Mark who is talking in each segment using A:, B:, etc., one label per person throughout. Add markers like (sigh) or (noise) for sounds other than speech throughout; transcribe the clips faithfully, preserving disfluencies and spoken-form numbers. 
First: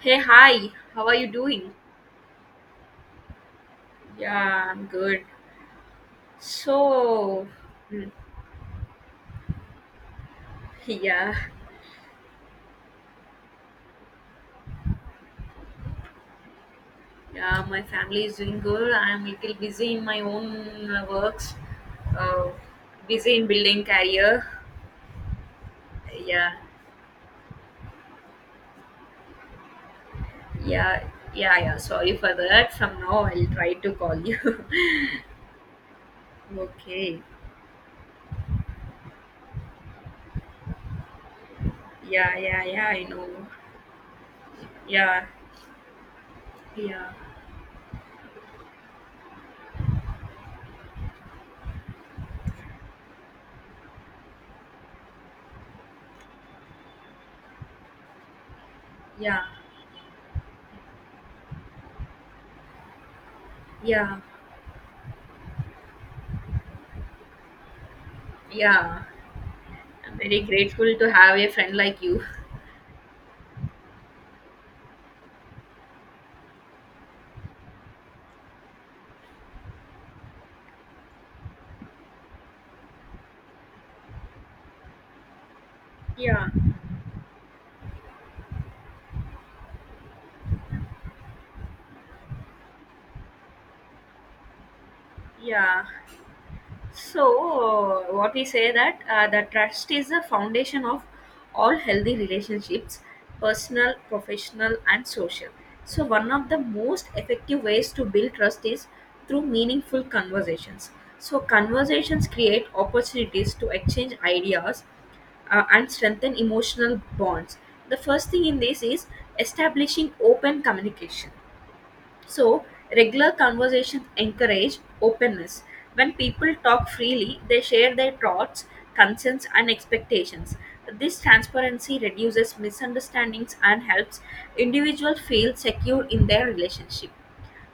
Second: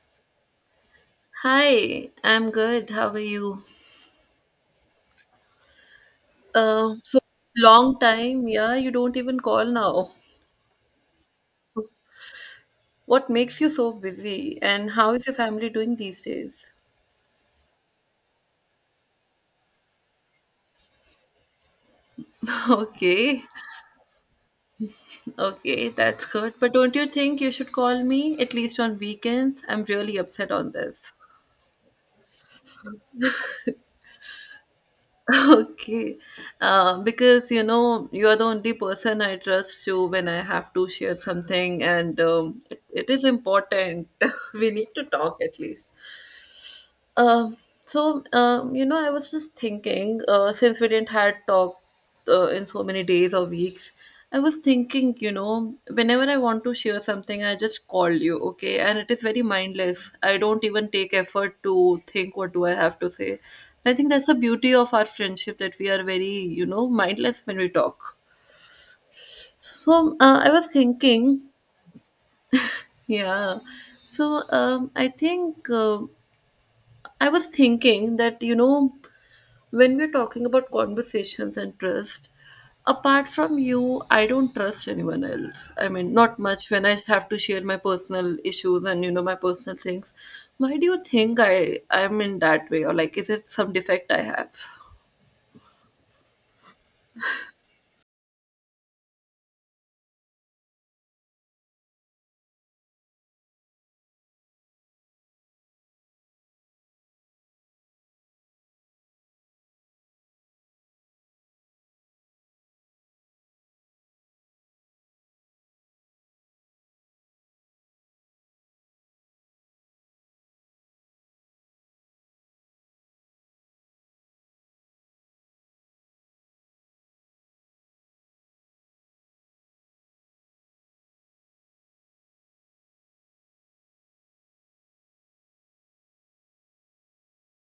A: Hey, hi, how are you doing?
B: Hi, I'm good. How are you?
A: Yeah, I'm good.
B: Uh, so
A: So,
B: long
A: mm,
B: time. Yeah, you don't even call now.
A: yeah,
B: What makes you so busy? And how is your family doing these days?
A: yeah, my family is doing good. I'm a little busy in my own uh, works, uh,
B: (laughs)
A: busy
B: Okay,
A: in building career.
B: okay, that's good.
A: Yeah,
B: But don't you think you should call me at least on weekends? I'm really upset on
A: yeah,
B: this.
A: yeah, yeah. Sorry for that. From now, I'll try to call you. (laughs)
B: (laughs) Okay, uh,
A: Okay.
B: because you know you are the only person I trust to when I have to share something, and
A: Yeah,
B: um,
A: yeah,
B: it,
A: yeah, I
B: it is
A: know.
B: important. (laughs) We need to
A: Yeah,
B: talk at least.
A: yeah,
B: Um, so, um, you know, I was just thinking, uh, since we didn't had talk uh, in so many days or weeks. I was thinking, you know, whenever I want to share something, I just call you, okay? And it is very
A: yeah,
B: mindless. I don't even take effort to think what do I have to say. I think
A: yeah,
B: that's the beauty of our friendship that we are very, you know, mindless when we talk.
A: yeah.
B: So,
A: I'm
B: uh,
A: very
B: I was
A: grateful to have
B: thinking,
A: a friend like you.
B: yeah. So, um, I think uh, I was thinking that, you know, when we're talking about conversations and trust, apart from you, I don't trust anyone else. I mean, not
A: Yeah,
B: much when I have to share my personal issues and you know my personal things. Why do you think i i'm in that way? Or like, is it some defect I have?
A: yeah. So, uh, what we say that uh, the trust is the foundation of all healthy relationships, personal, professional, and social. So, one of the most effective ways to build trust is through meaningful conversations. So, conversations create opportunities to exchange ideas uh, and strengthen emotional bonds. The first thing in this is establishing open communication. So, regular conversations encourage openness. When people talk freely, they share their thoughts, concerns, and expectations. This transparency reduces misunderstandings and helps individuals feel secure in their relationship.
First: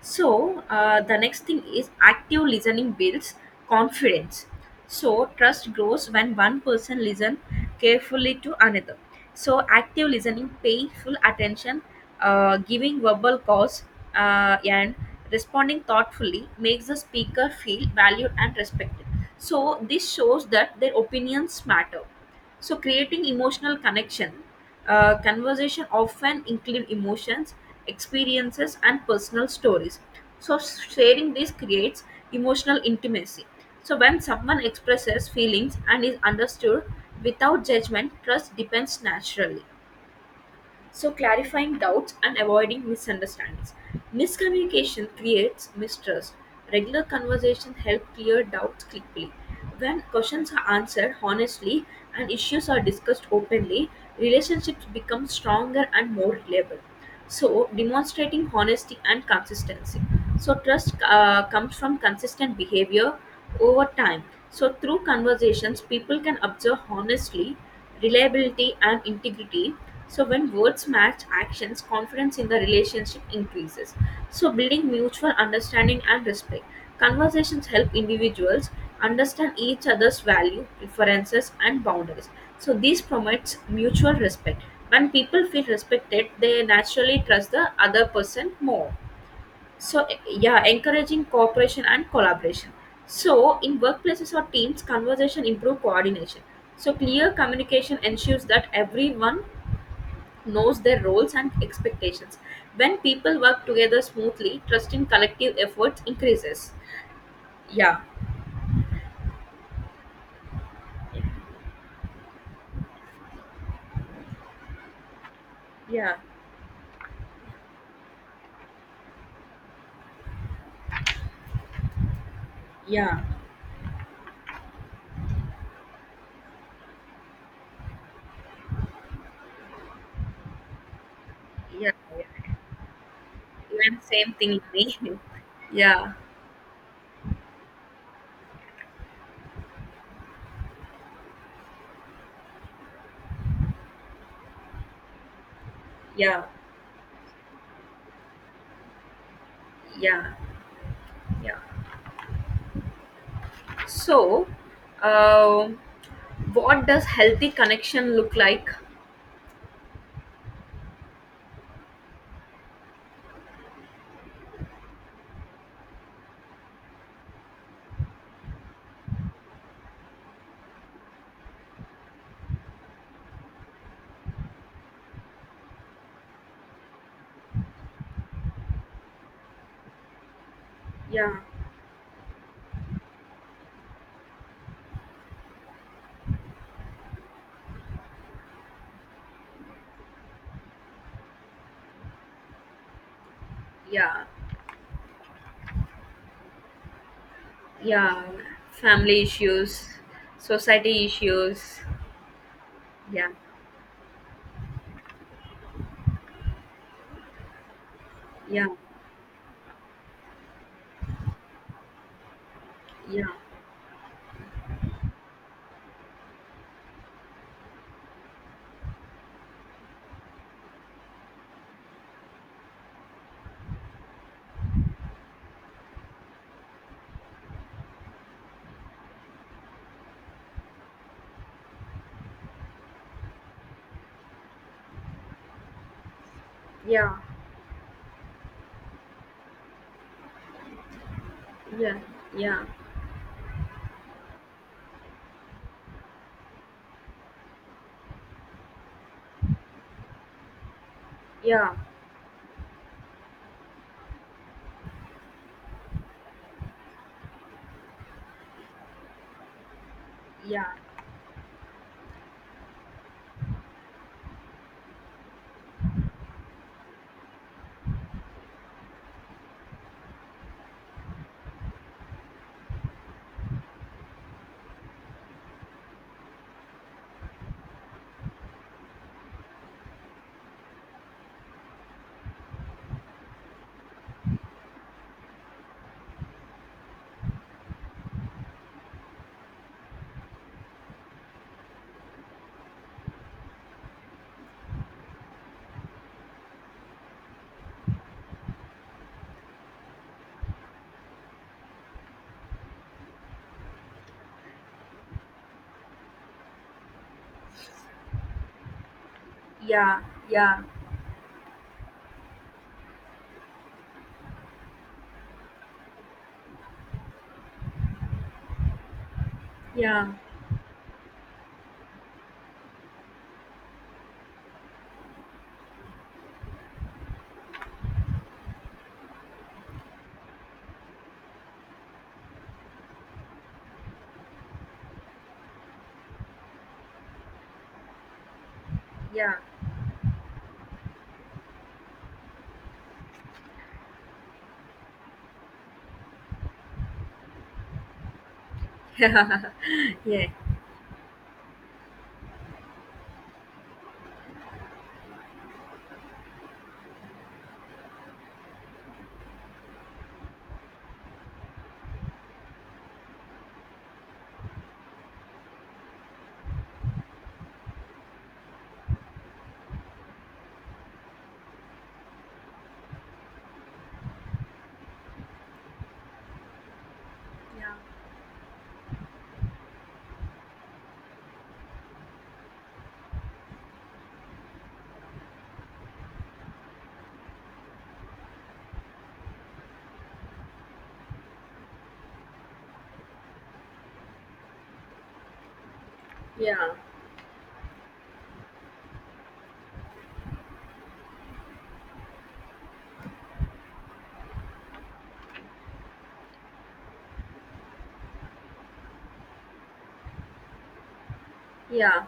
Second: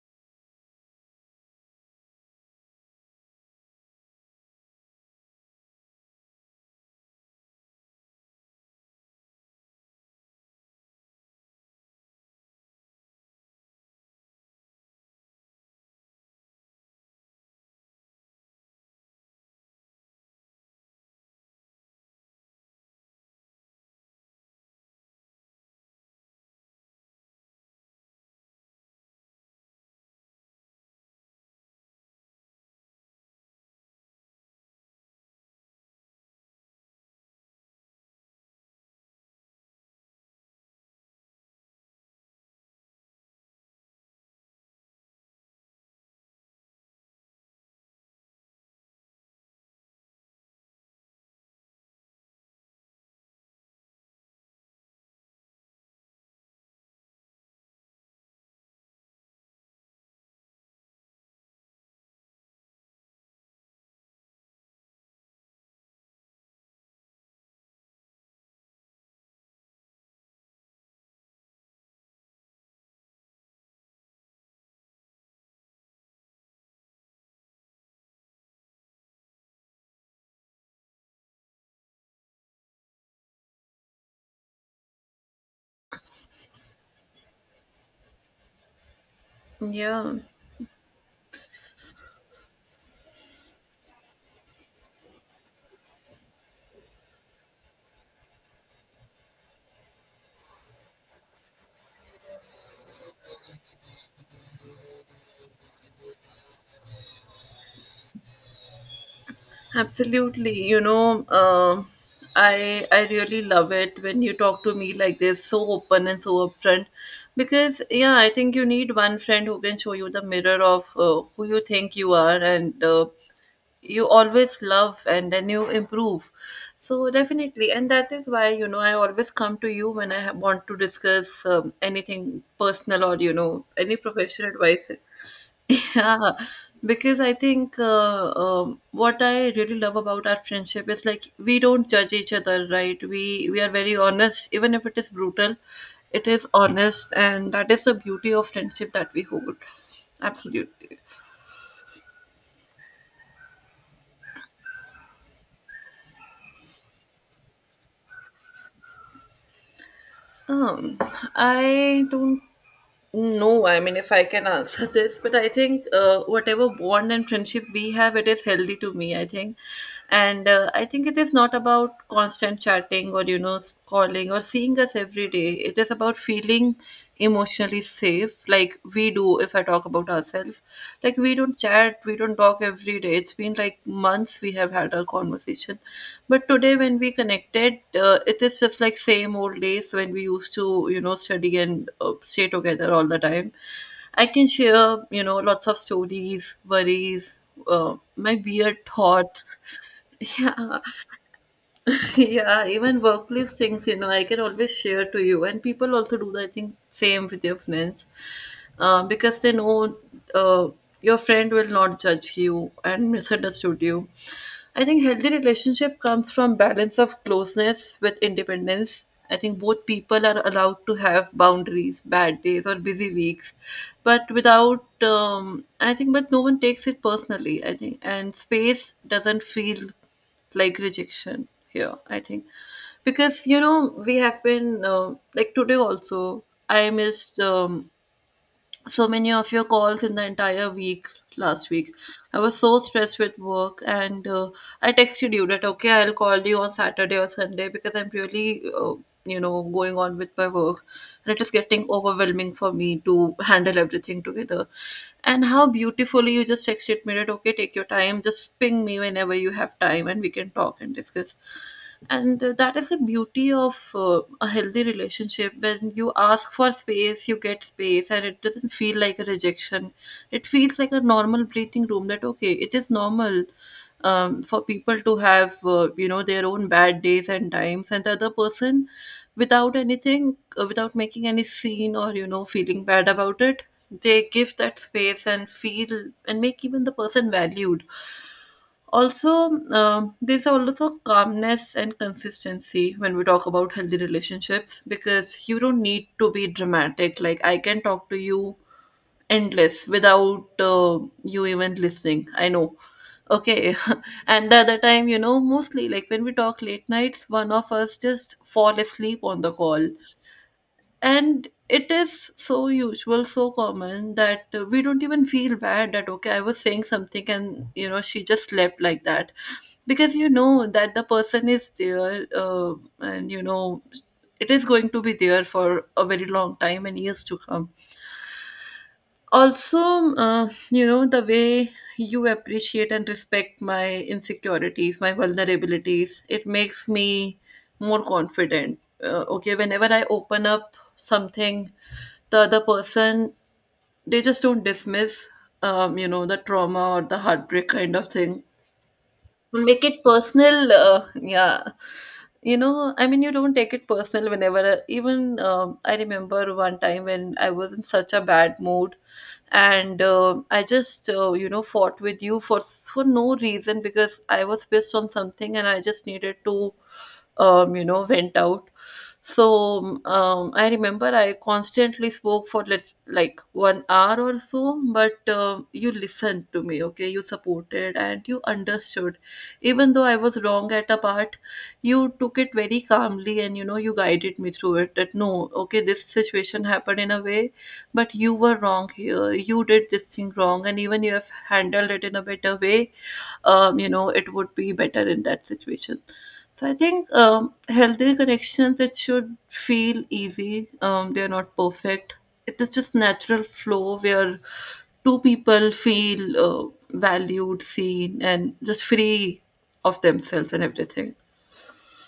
A: So, uh, the next thing is active listening builds confidence. So, trust grows when one person listens carefully to another. So, active listening, paying full attention, uh, giving verbal cause, uh, and responding thoughtfully makes the speaker feel valued and respected. So, this shows that their opinions matter. So, creating emotional connection, uh, conversation often include emotions, experiences, and personal stories. So, sharing this creates emotional intimacy. So, when someone expresses feelings and is understood without judgment, trust depends naturally, so clarifying doubts and avoiding misunderstandings. Miscommunication creates mistrust. Regular conversation help clear doubts quickly. When questions are answered honestly and issues are discussed openly, relationships become stronger and more reliable. So, demonstrating honesty and consistency. So, trust uh, comes from consistent behavior over time. So, through conversations, people can observe honestly, reliability, and integrity. So, when words match actions, confidence in the relationship increases. So, building mutual understanding and respect. Conversations help individuals understand each other's value, preferences, and boundaries. So, this promotes mutual respect. When people feel respected, they naturally trust the other person more. So,
B: Yeah,
A: yeah, encouraging cooperation and collaboration. So, in workplaces or teams, conversation improve coordination. So, clear communication ensures that everyone knows their roles and expectations. When people work together smoothly, trust in collective efforts increases. Yeah,
B: absolutely. You know, um, I I really love it when you talk to me like this, so open
A: yeah,
B: and so upfront. Because yeah, I think you need one friend who can show you the mirror of uh, who you think you are, and uh,
A: yeah,
B: you always love and then you improve. So definitely, and that is why you know i always come to you when i ha- want to discuss um,
A: yeah,
B: anything
A: yeah.
B: personal or you know any
A: Even same
B: professional
A: thing
B: advice.
A: with me. (laughs)
B: (laughs)
A: Yeah,
B: Yeah, because I think uh, um, what I really love about our friendship is like we don't judge each other, right? We we are very honest, even if it is brutal, it
A: yeah,
B: is honest. And that is the beauty of friendship that we hold.
A: yeah,
B: Absolutely.
A: yeah. So, uh, what does healthy connection look like?
B: Um, I don't know. I mean, if I can answer (laughs) this, but I think uh, whatever bond and friendship we have, it is healthy to me, I think. And uh, I think it is not about constant chatting or you know s- calling or seeing us every day. It is about feeling emotionally safe, like we do. If I talk about ourselves, like
A: Yeah,
B: we don't chat, we don't talk every day. It's been like months we have had our conversation. But today, when we connected, uh, it is just like same old days when we used to you know study and uh, stay together all the time.
A: yeah,
B: I can share you know lots of stories, worries, uh,
A: yeah,
B: my weird
A: family
B: thoughts.
A: issues,
B: (laughs) Yeah.
A: society issues.
B: (laughs) Yeah, even
A: Yeah,
B: workplace things, you know, I can always share to you. And people also do that, I think, same with your friends.
A: yeah,
B: Uh, because they know, uh, your friend will not judge you and
A: yeah,
B: misunderstood you. I think healthy relationship comes from balance of closeness with independence. I think both people are allowed to have boundaries, bad days or busy weeks, but without um, I think, but no one takes it personally, I think. And space doesn't feel like rejection here, I think. Because you know we have been, um like today also, I
A: yeah,
B: missed, um, so many of your calls in the entire week last week.
A: yeah,
B: I was
A: yeah,
B: so stressed with work, and uh, I texted you that okay, I'll call you on Saturday or Sunday because I'm really, uh, you know, going on with my work, and it is
A: yeah,
B: getting overwhelming for me to handle everything together. And how beautifully you just texted me that okay, take your time, just ping me whenever you have time, and we can
A: yeah,
B: talk and discuss. And uh, that is the beauty of uh, a healthy relationship. When you ask for space, you get space and it doesn't feel like a rejection. It feels like a normal breathing room, that okay, it is normal, um, for people to have, uh, you know their own bad days and times, and the other person, without anything, uh, without making any scene or you know feeling bad about it, they give that space and feel and make even the person valued. Also, um there's also calmness and consistency when we talk about healthy relationships because you don't need to be dramatic. Like, I can talk to you endless without uh, you even listening. I know. Okay. (laughs) And the other time, you know, mostly like when we talk late nights, one of us just fall asleep on the call.
A: yeah,
B: And it is so usual, so common that uh, we don't even feel bad that okay, I was saying something and you know she just slept like that.
A: yeah, yeah,
B: Because you know that the person is there, uh, and you know it is going to be there for a very long time and years to come also. uh, you know the way you appreciate and respect my insecurities, my vulnerabilities, it makes me more confident, uh,
A: yeah,
B: okay, whenever I open up something, the other person, they just don't dismiss, um, you know the trauma or the heartbreak kind of thing.
A: (laughs) yeah,
B: Make it
A: yeah,
B: personal, uh, yeah. you know I mean, you don't take it personal whenever, uh, even, um, I remember one time when I was in such a bad mood. And uh, I just, uh, you know fought with you for for no reason, because I was pissed on something and I just needed to, um, you know vent out. So um, I remember I constantly spoke for let's like one hour or so. But um you listened to me, okay, you supported and you understood. Even though I was wrong at a part, you took it very calmly and you know you guided me through it, that no, okay, this situation happened in a way, but you were wrong here. You did this thing wrong. And even you have handled it in a better way, um, you know it would be better in that situation. So
A: yeah,
B: I think, um, healthy connections, it should feel easy, um, they're not perfect. It is just natural flow where two people feel, uh, valued, seen, and just free of themselves and everything.
A: yeah,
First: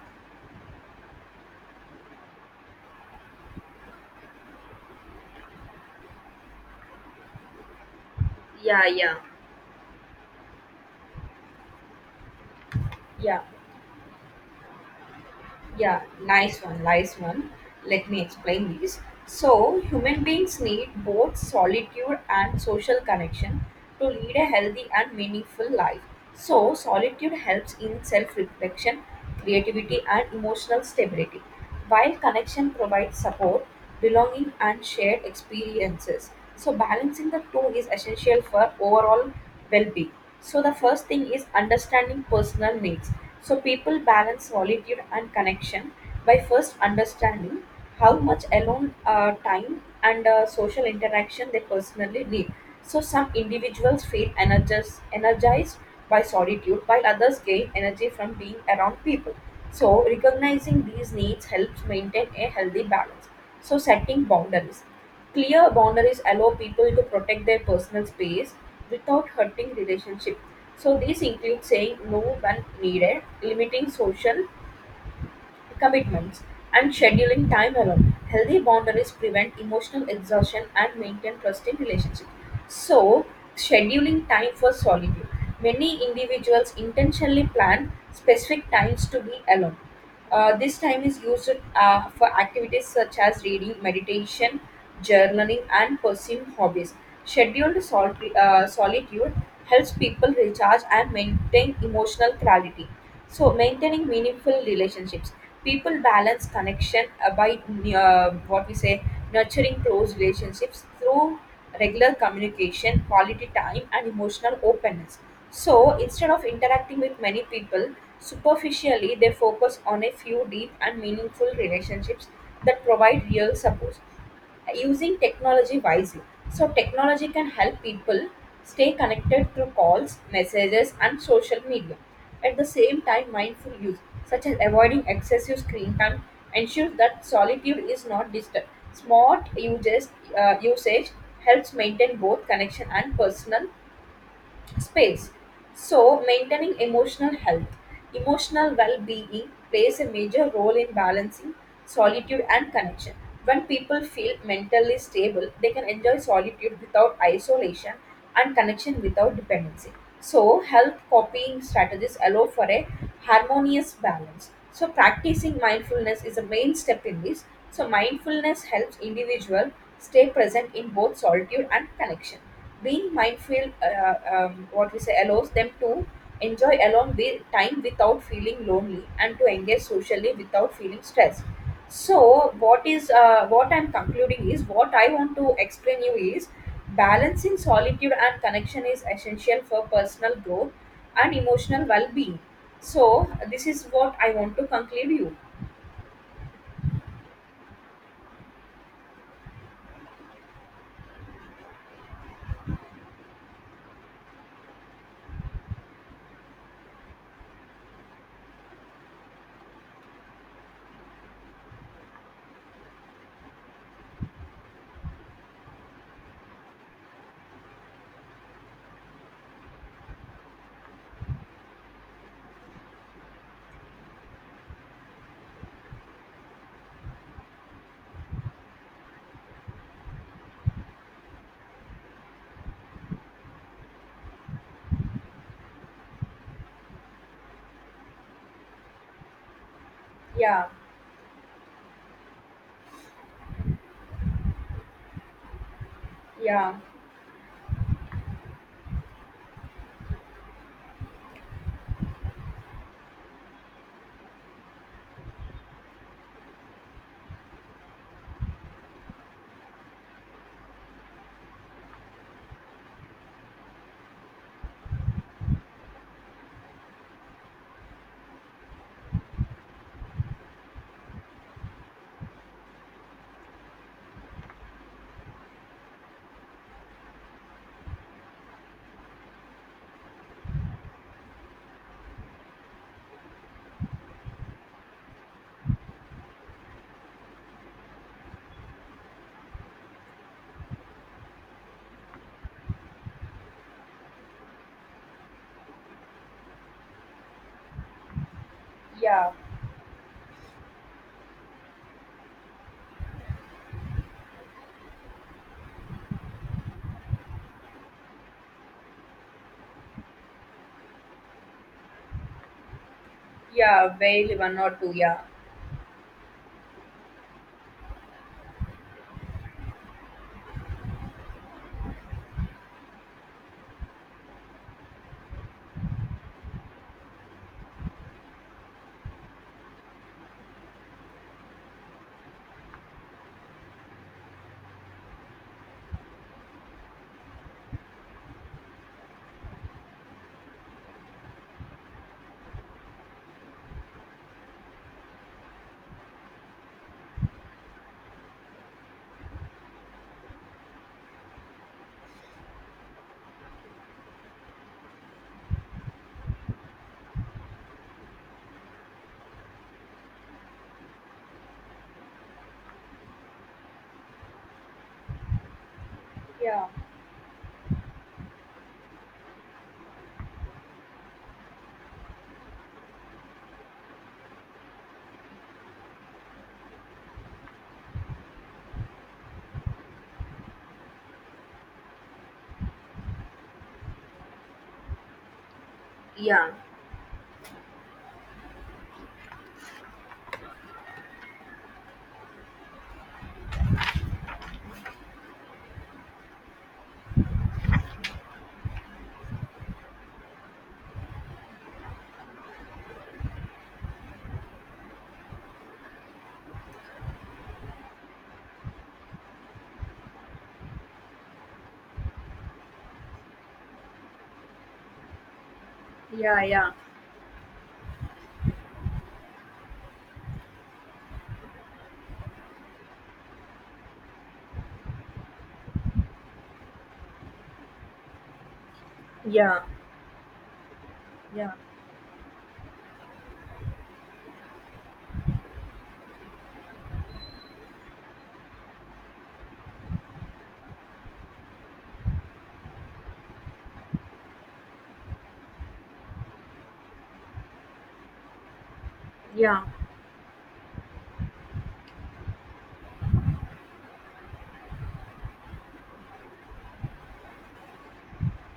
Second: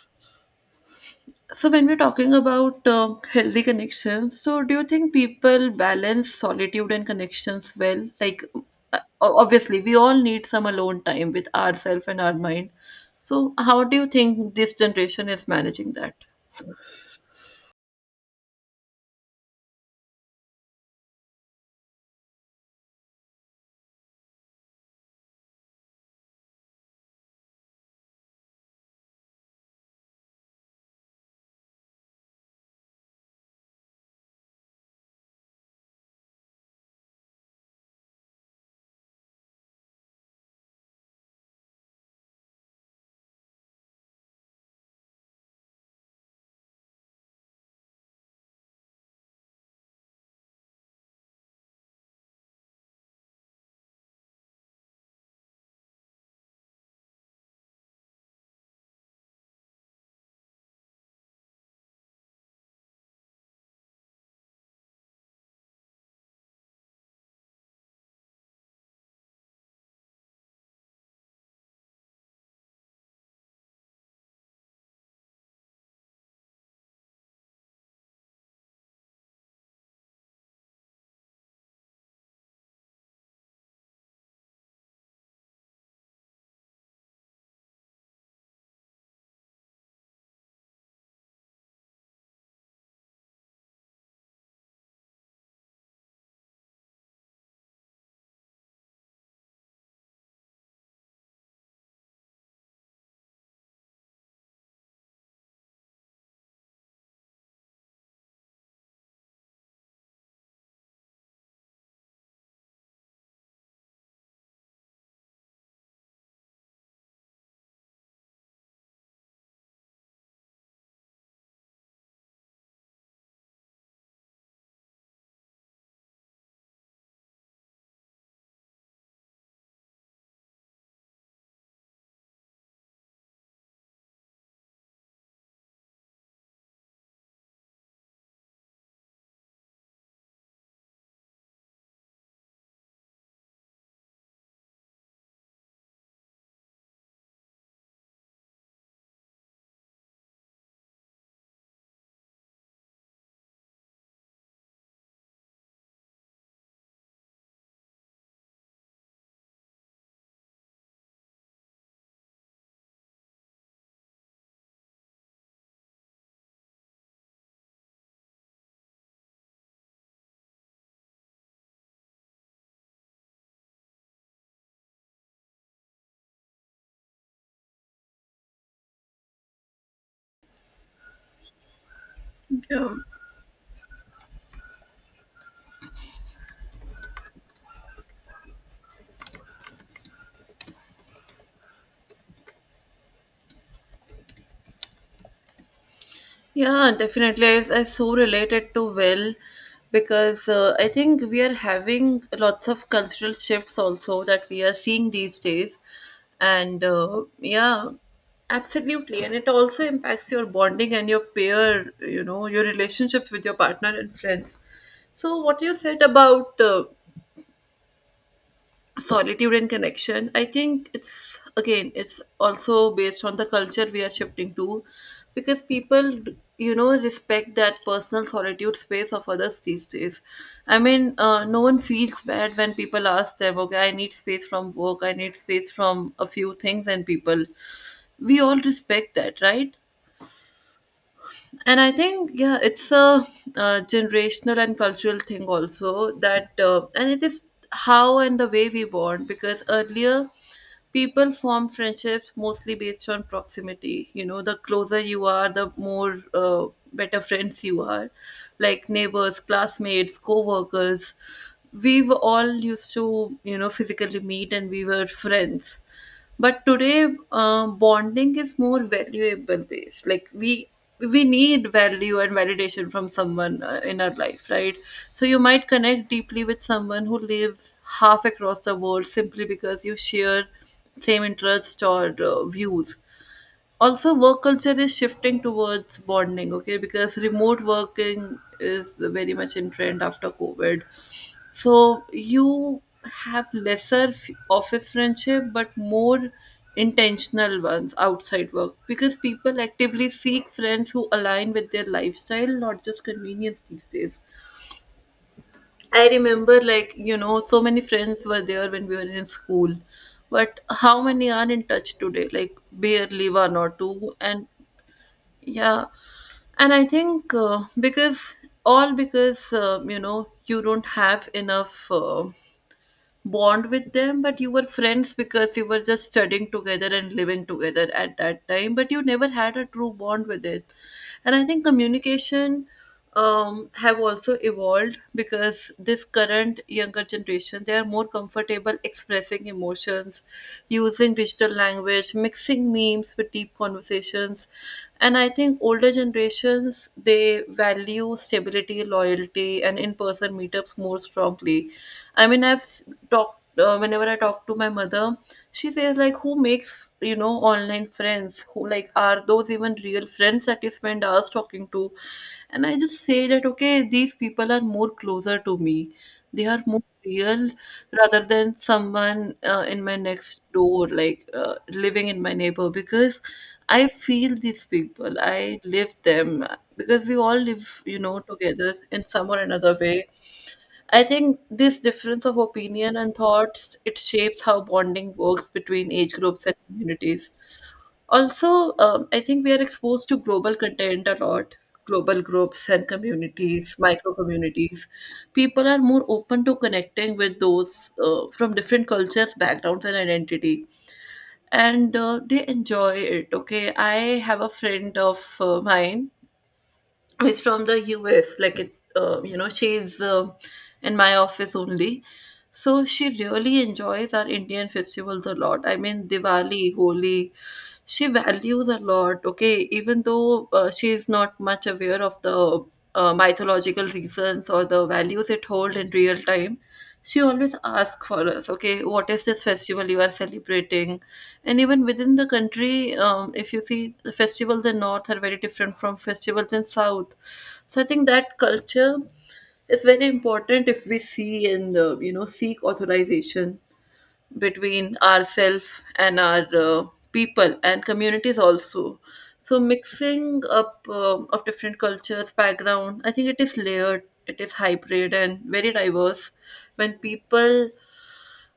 B: So, when we're talking about uh, healthy connections, so do you think people balance solitude and connections well? Like,
A: yeah,
B: uh,
A: yeah,
B: obviously, we all need some alone time with ourselves and our mind.
A: yeah.
B: So, how do you think this generation is managing
A: Yeah,
B: that?
A: nice one, nice one. Let me explain this. So, human beings need both solitude and social connection to lead a healthy and meaningful life. So, solitude helps in self reflection, creativity, and emotional stability, while connection provides support, belonging, and shared experiences. So, balancing the two is essential for overall well being. So, the first thing is understanding personal needs. So, people balance solitude and connection by first understanding how much alone uh, time and uh, social interaction they personally need. So, some individuals feel energized, energized by solitude, while others gain energy from being around people. So, recognizing these needs helps maintain a healthy balance. So, setting boundaries. Clear boundaries allow people to protect their personal space without hurting relationship. So, these include saying no when needed, limiting social commitments, and scheduling time alone. Healthy boundaries prevent emotional exhaustion and maintain trusting relationships. So, scheduling time for solitude. Many individuals intentionally plan specific times to be alone. Uh, this time is used uh, for activities such as reading, meditation, journaling, and pursuing hobbies. Scheduled sol- uh, solitude helps people recharge and maintain emotional clarity. So, maintaining meaningful relationships. People balance connection uh, by uh, what we say, nurturing close relationships through regular communication, quality time, and emotional openness. So, instead of interacting with many people superficially, they focus on a few deep and meaningful relationships that provide real support, using technology wisely. So, technology can help people stay connected through calls, messages, and social media. At the same time, mindful use, such as avoiding excessive screen time, ensures that solitude is not disturbed. Smart uses, uh, usage helps maintain both connection and personal space. So, maintaining emotional health, emotional well being plays a major role in balancing solitude and connection. When people feel mentally stable, they can enjoy solitude without isolation and connection without dependency. So, health copying strategies allow for a harmonious balance. So, practicing mindfulness is a main step in this. So, mindfulness helps individual stay present in both solitude and connection. Being mindful, uh, um, what we say, allows them to enjoy alone with time without feeling lonely and to engage socially without feeling stressed. So, what
B: Yeah.
A: is uh, what I'm concluding is, what I want to explain you is, balancing solitude and connection is essential for personal growth and emotional well-being. So, this is what I want to conclude you.
B: Yeah, definitely. It's I so related to Will because uh, I think we are having lots of cultural shifts also that we are seeing these days. And uh, yeah, absolutely. And it also impacts your bonding and your peer, you know, your relationships with your partner and friends. So, what you said about uh, solitude and connection, I think it's again, it's also based on the culture we are shifting to. Because people you know respect that personal solitude space of others these days. I mean, uh, no one feels bad when people ask them, okay, I need space from work, I need space from a few things, and people, we all respect that, right?
A: Yeah,
B: And I think, yeah, it's a, uh, generational and cultural thing also, that
A: yeah,
B: uh, and it is how and the way we bond. Because earlier, people form friendships mostly based on proximity, you know the closer you are, the more, uh, better friends you are. Like neighbors, classmates, co-workers, we've all used to you know physically meet and we were friends. But today, uh, bonding is more valuable based, like we we need value and validation from someone, uh, in our life, right? So you might connect deeply with someone who lives half across the world simply because you share same interests or, uh, views. Also work culture is shifting towards bonding, okay, because remote working is very much in trend after COVID. So you have lesser f- office friendship but more intentional ones outside work, because
A: yeah,
B: people actively seek friends who align with their lifestyle, not just convenience these days. I remember, like, you know, so many friends were there when we were in school, but how many are in touch today? Like, barely one or
A: yeah.
B: two.
A: Well,
B: And
A: one or two. Yeah,
B: yeah, and I think, uh, because all, because, uh, you know you don't have enough, uh, bond with them, but you were friends because you were just studying together and living together at that time, but you never had a true bond with it. And I think communication, um, have also evolved because this current younger generation, they are more comfortable expressing emotions using digital language, mixing memes with deep conversations. And I think older generations, they value stability, loyalty, and in-person meetups more strongly. I mean, I've s- talked, uh, whenever I talk to my mother, she says like, who makes you know online friends? Who like are those even real friends that you spend hours talking to? And I just say that okay, these people are more closer to me. They are
A: yeah,
B: more real rather than someone, uh, in my next door, like, uh, living in my neighbor, because I feel these people. I live them, because we all live, you know, together in some or another way. I think this difference of opinion and thoughts, it shapes how bonding works between age groups
A: yeah,
B: and communities. Also, um, I think we are exposed to global content a lot. Global groups and communities, micro communities, people are more open to connecting with those, uh, from different cultures, backgrounds, and identity, and uh, they enjoy it. Okay, I have a friend of uh, mine is from the U S. Like it, uh, you know, she's uh, in my office only. So she really enjoys our Indian festivals a lot. I mean,
A: yeah, yeah,
B: Diwali, Holi, she values a lot. Okay, even though uh, she is not much aware of the uh, mythological reasons or the values it holds in real time, she always asks for us, okay, what is this
A: yeah.
B: festival you are celebrating?
A: Yeah,
B: And even within the country, um, if you see the festivals in North are very different from festivals in South. So I think that culture is very important if we see and uh, you know seek authorization between ourself and our uh, people and communities also. So
A: yeah,
B: mixing up um of different cultures background, I think it is layered, it is hybrid and very diverse, when people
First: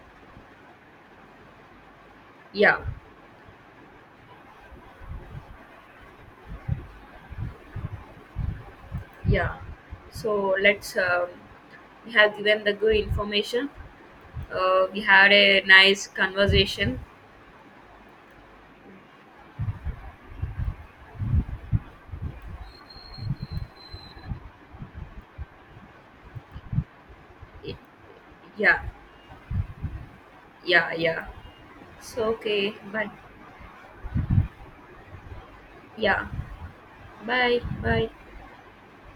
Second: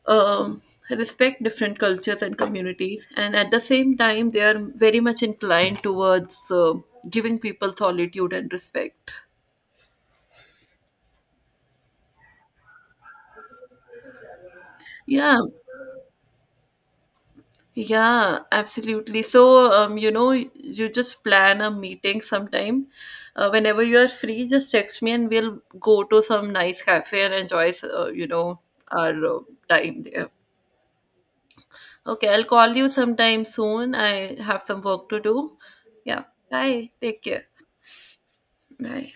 B: um, respect different cultures and
A: yeah,
B: communities, and at the same time they are very much inclined towards, uh, giving people solitude and respect,
A: yeah. So let's um, we have given the good information. Uh, we had
B: yeah.
A: a nice conversation.
B: Yeah, absolutely. So, um, you know, you just plan a meeting sometime. Uh, whenever you are free, just text me and we'll go to some nice cafe and enjoy,
A: Y-
B: uh, you know,
A: yeah,
B: our uh, time there.
A: yeah, yeah. So
B: Okay, I'll
A: okay,
B: call you
A: but
B: sometime soon. I have some work to do. Yeah,
A: yeah.
B: bye. Take care.
A: Bye, bye.
B: Bye.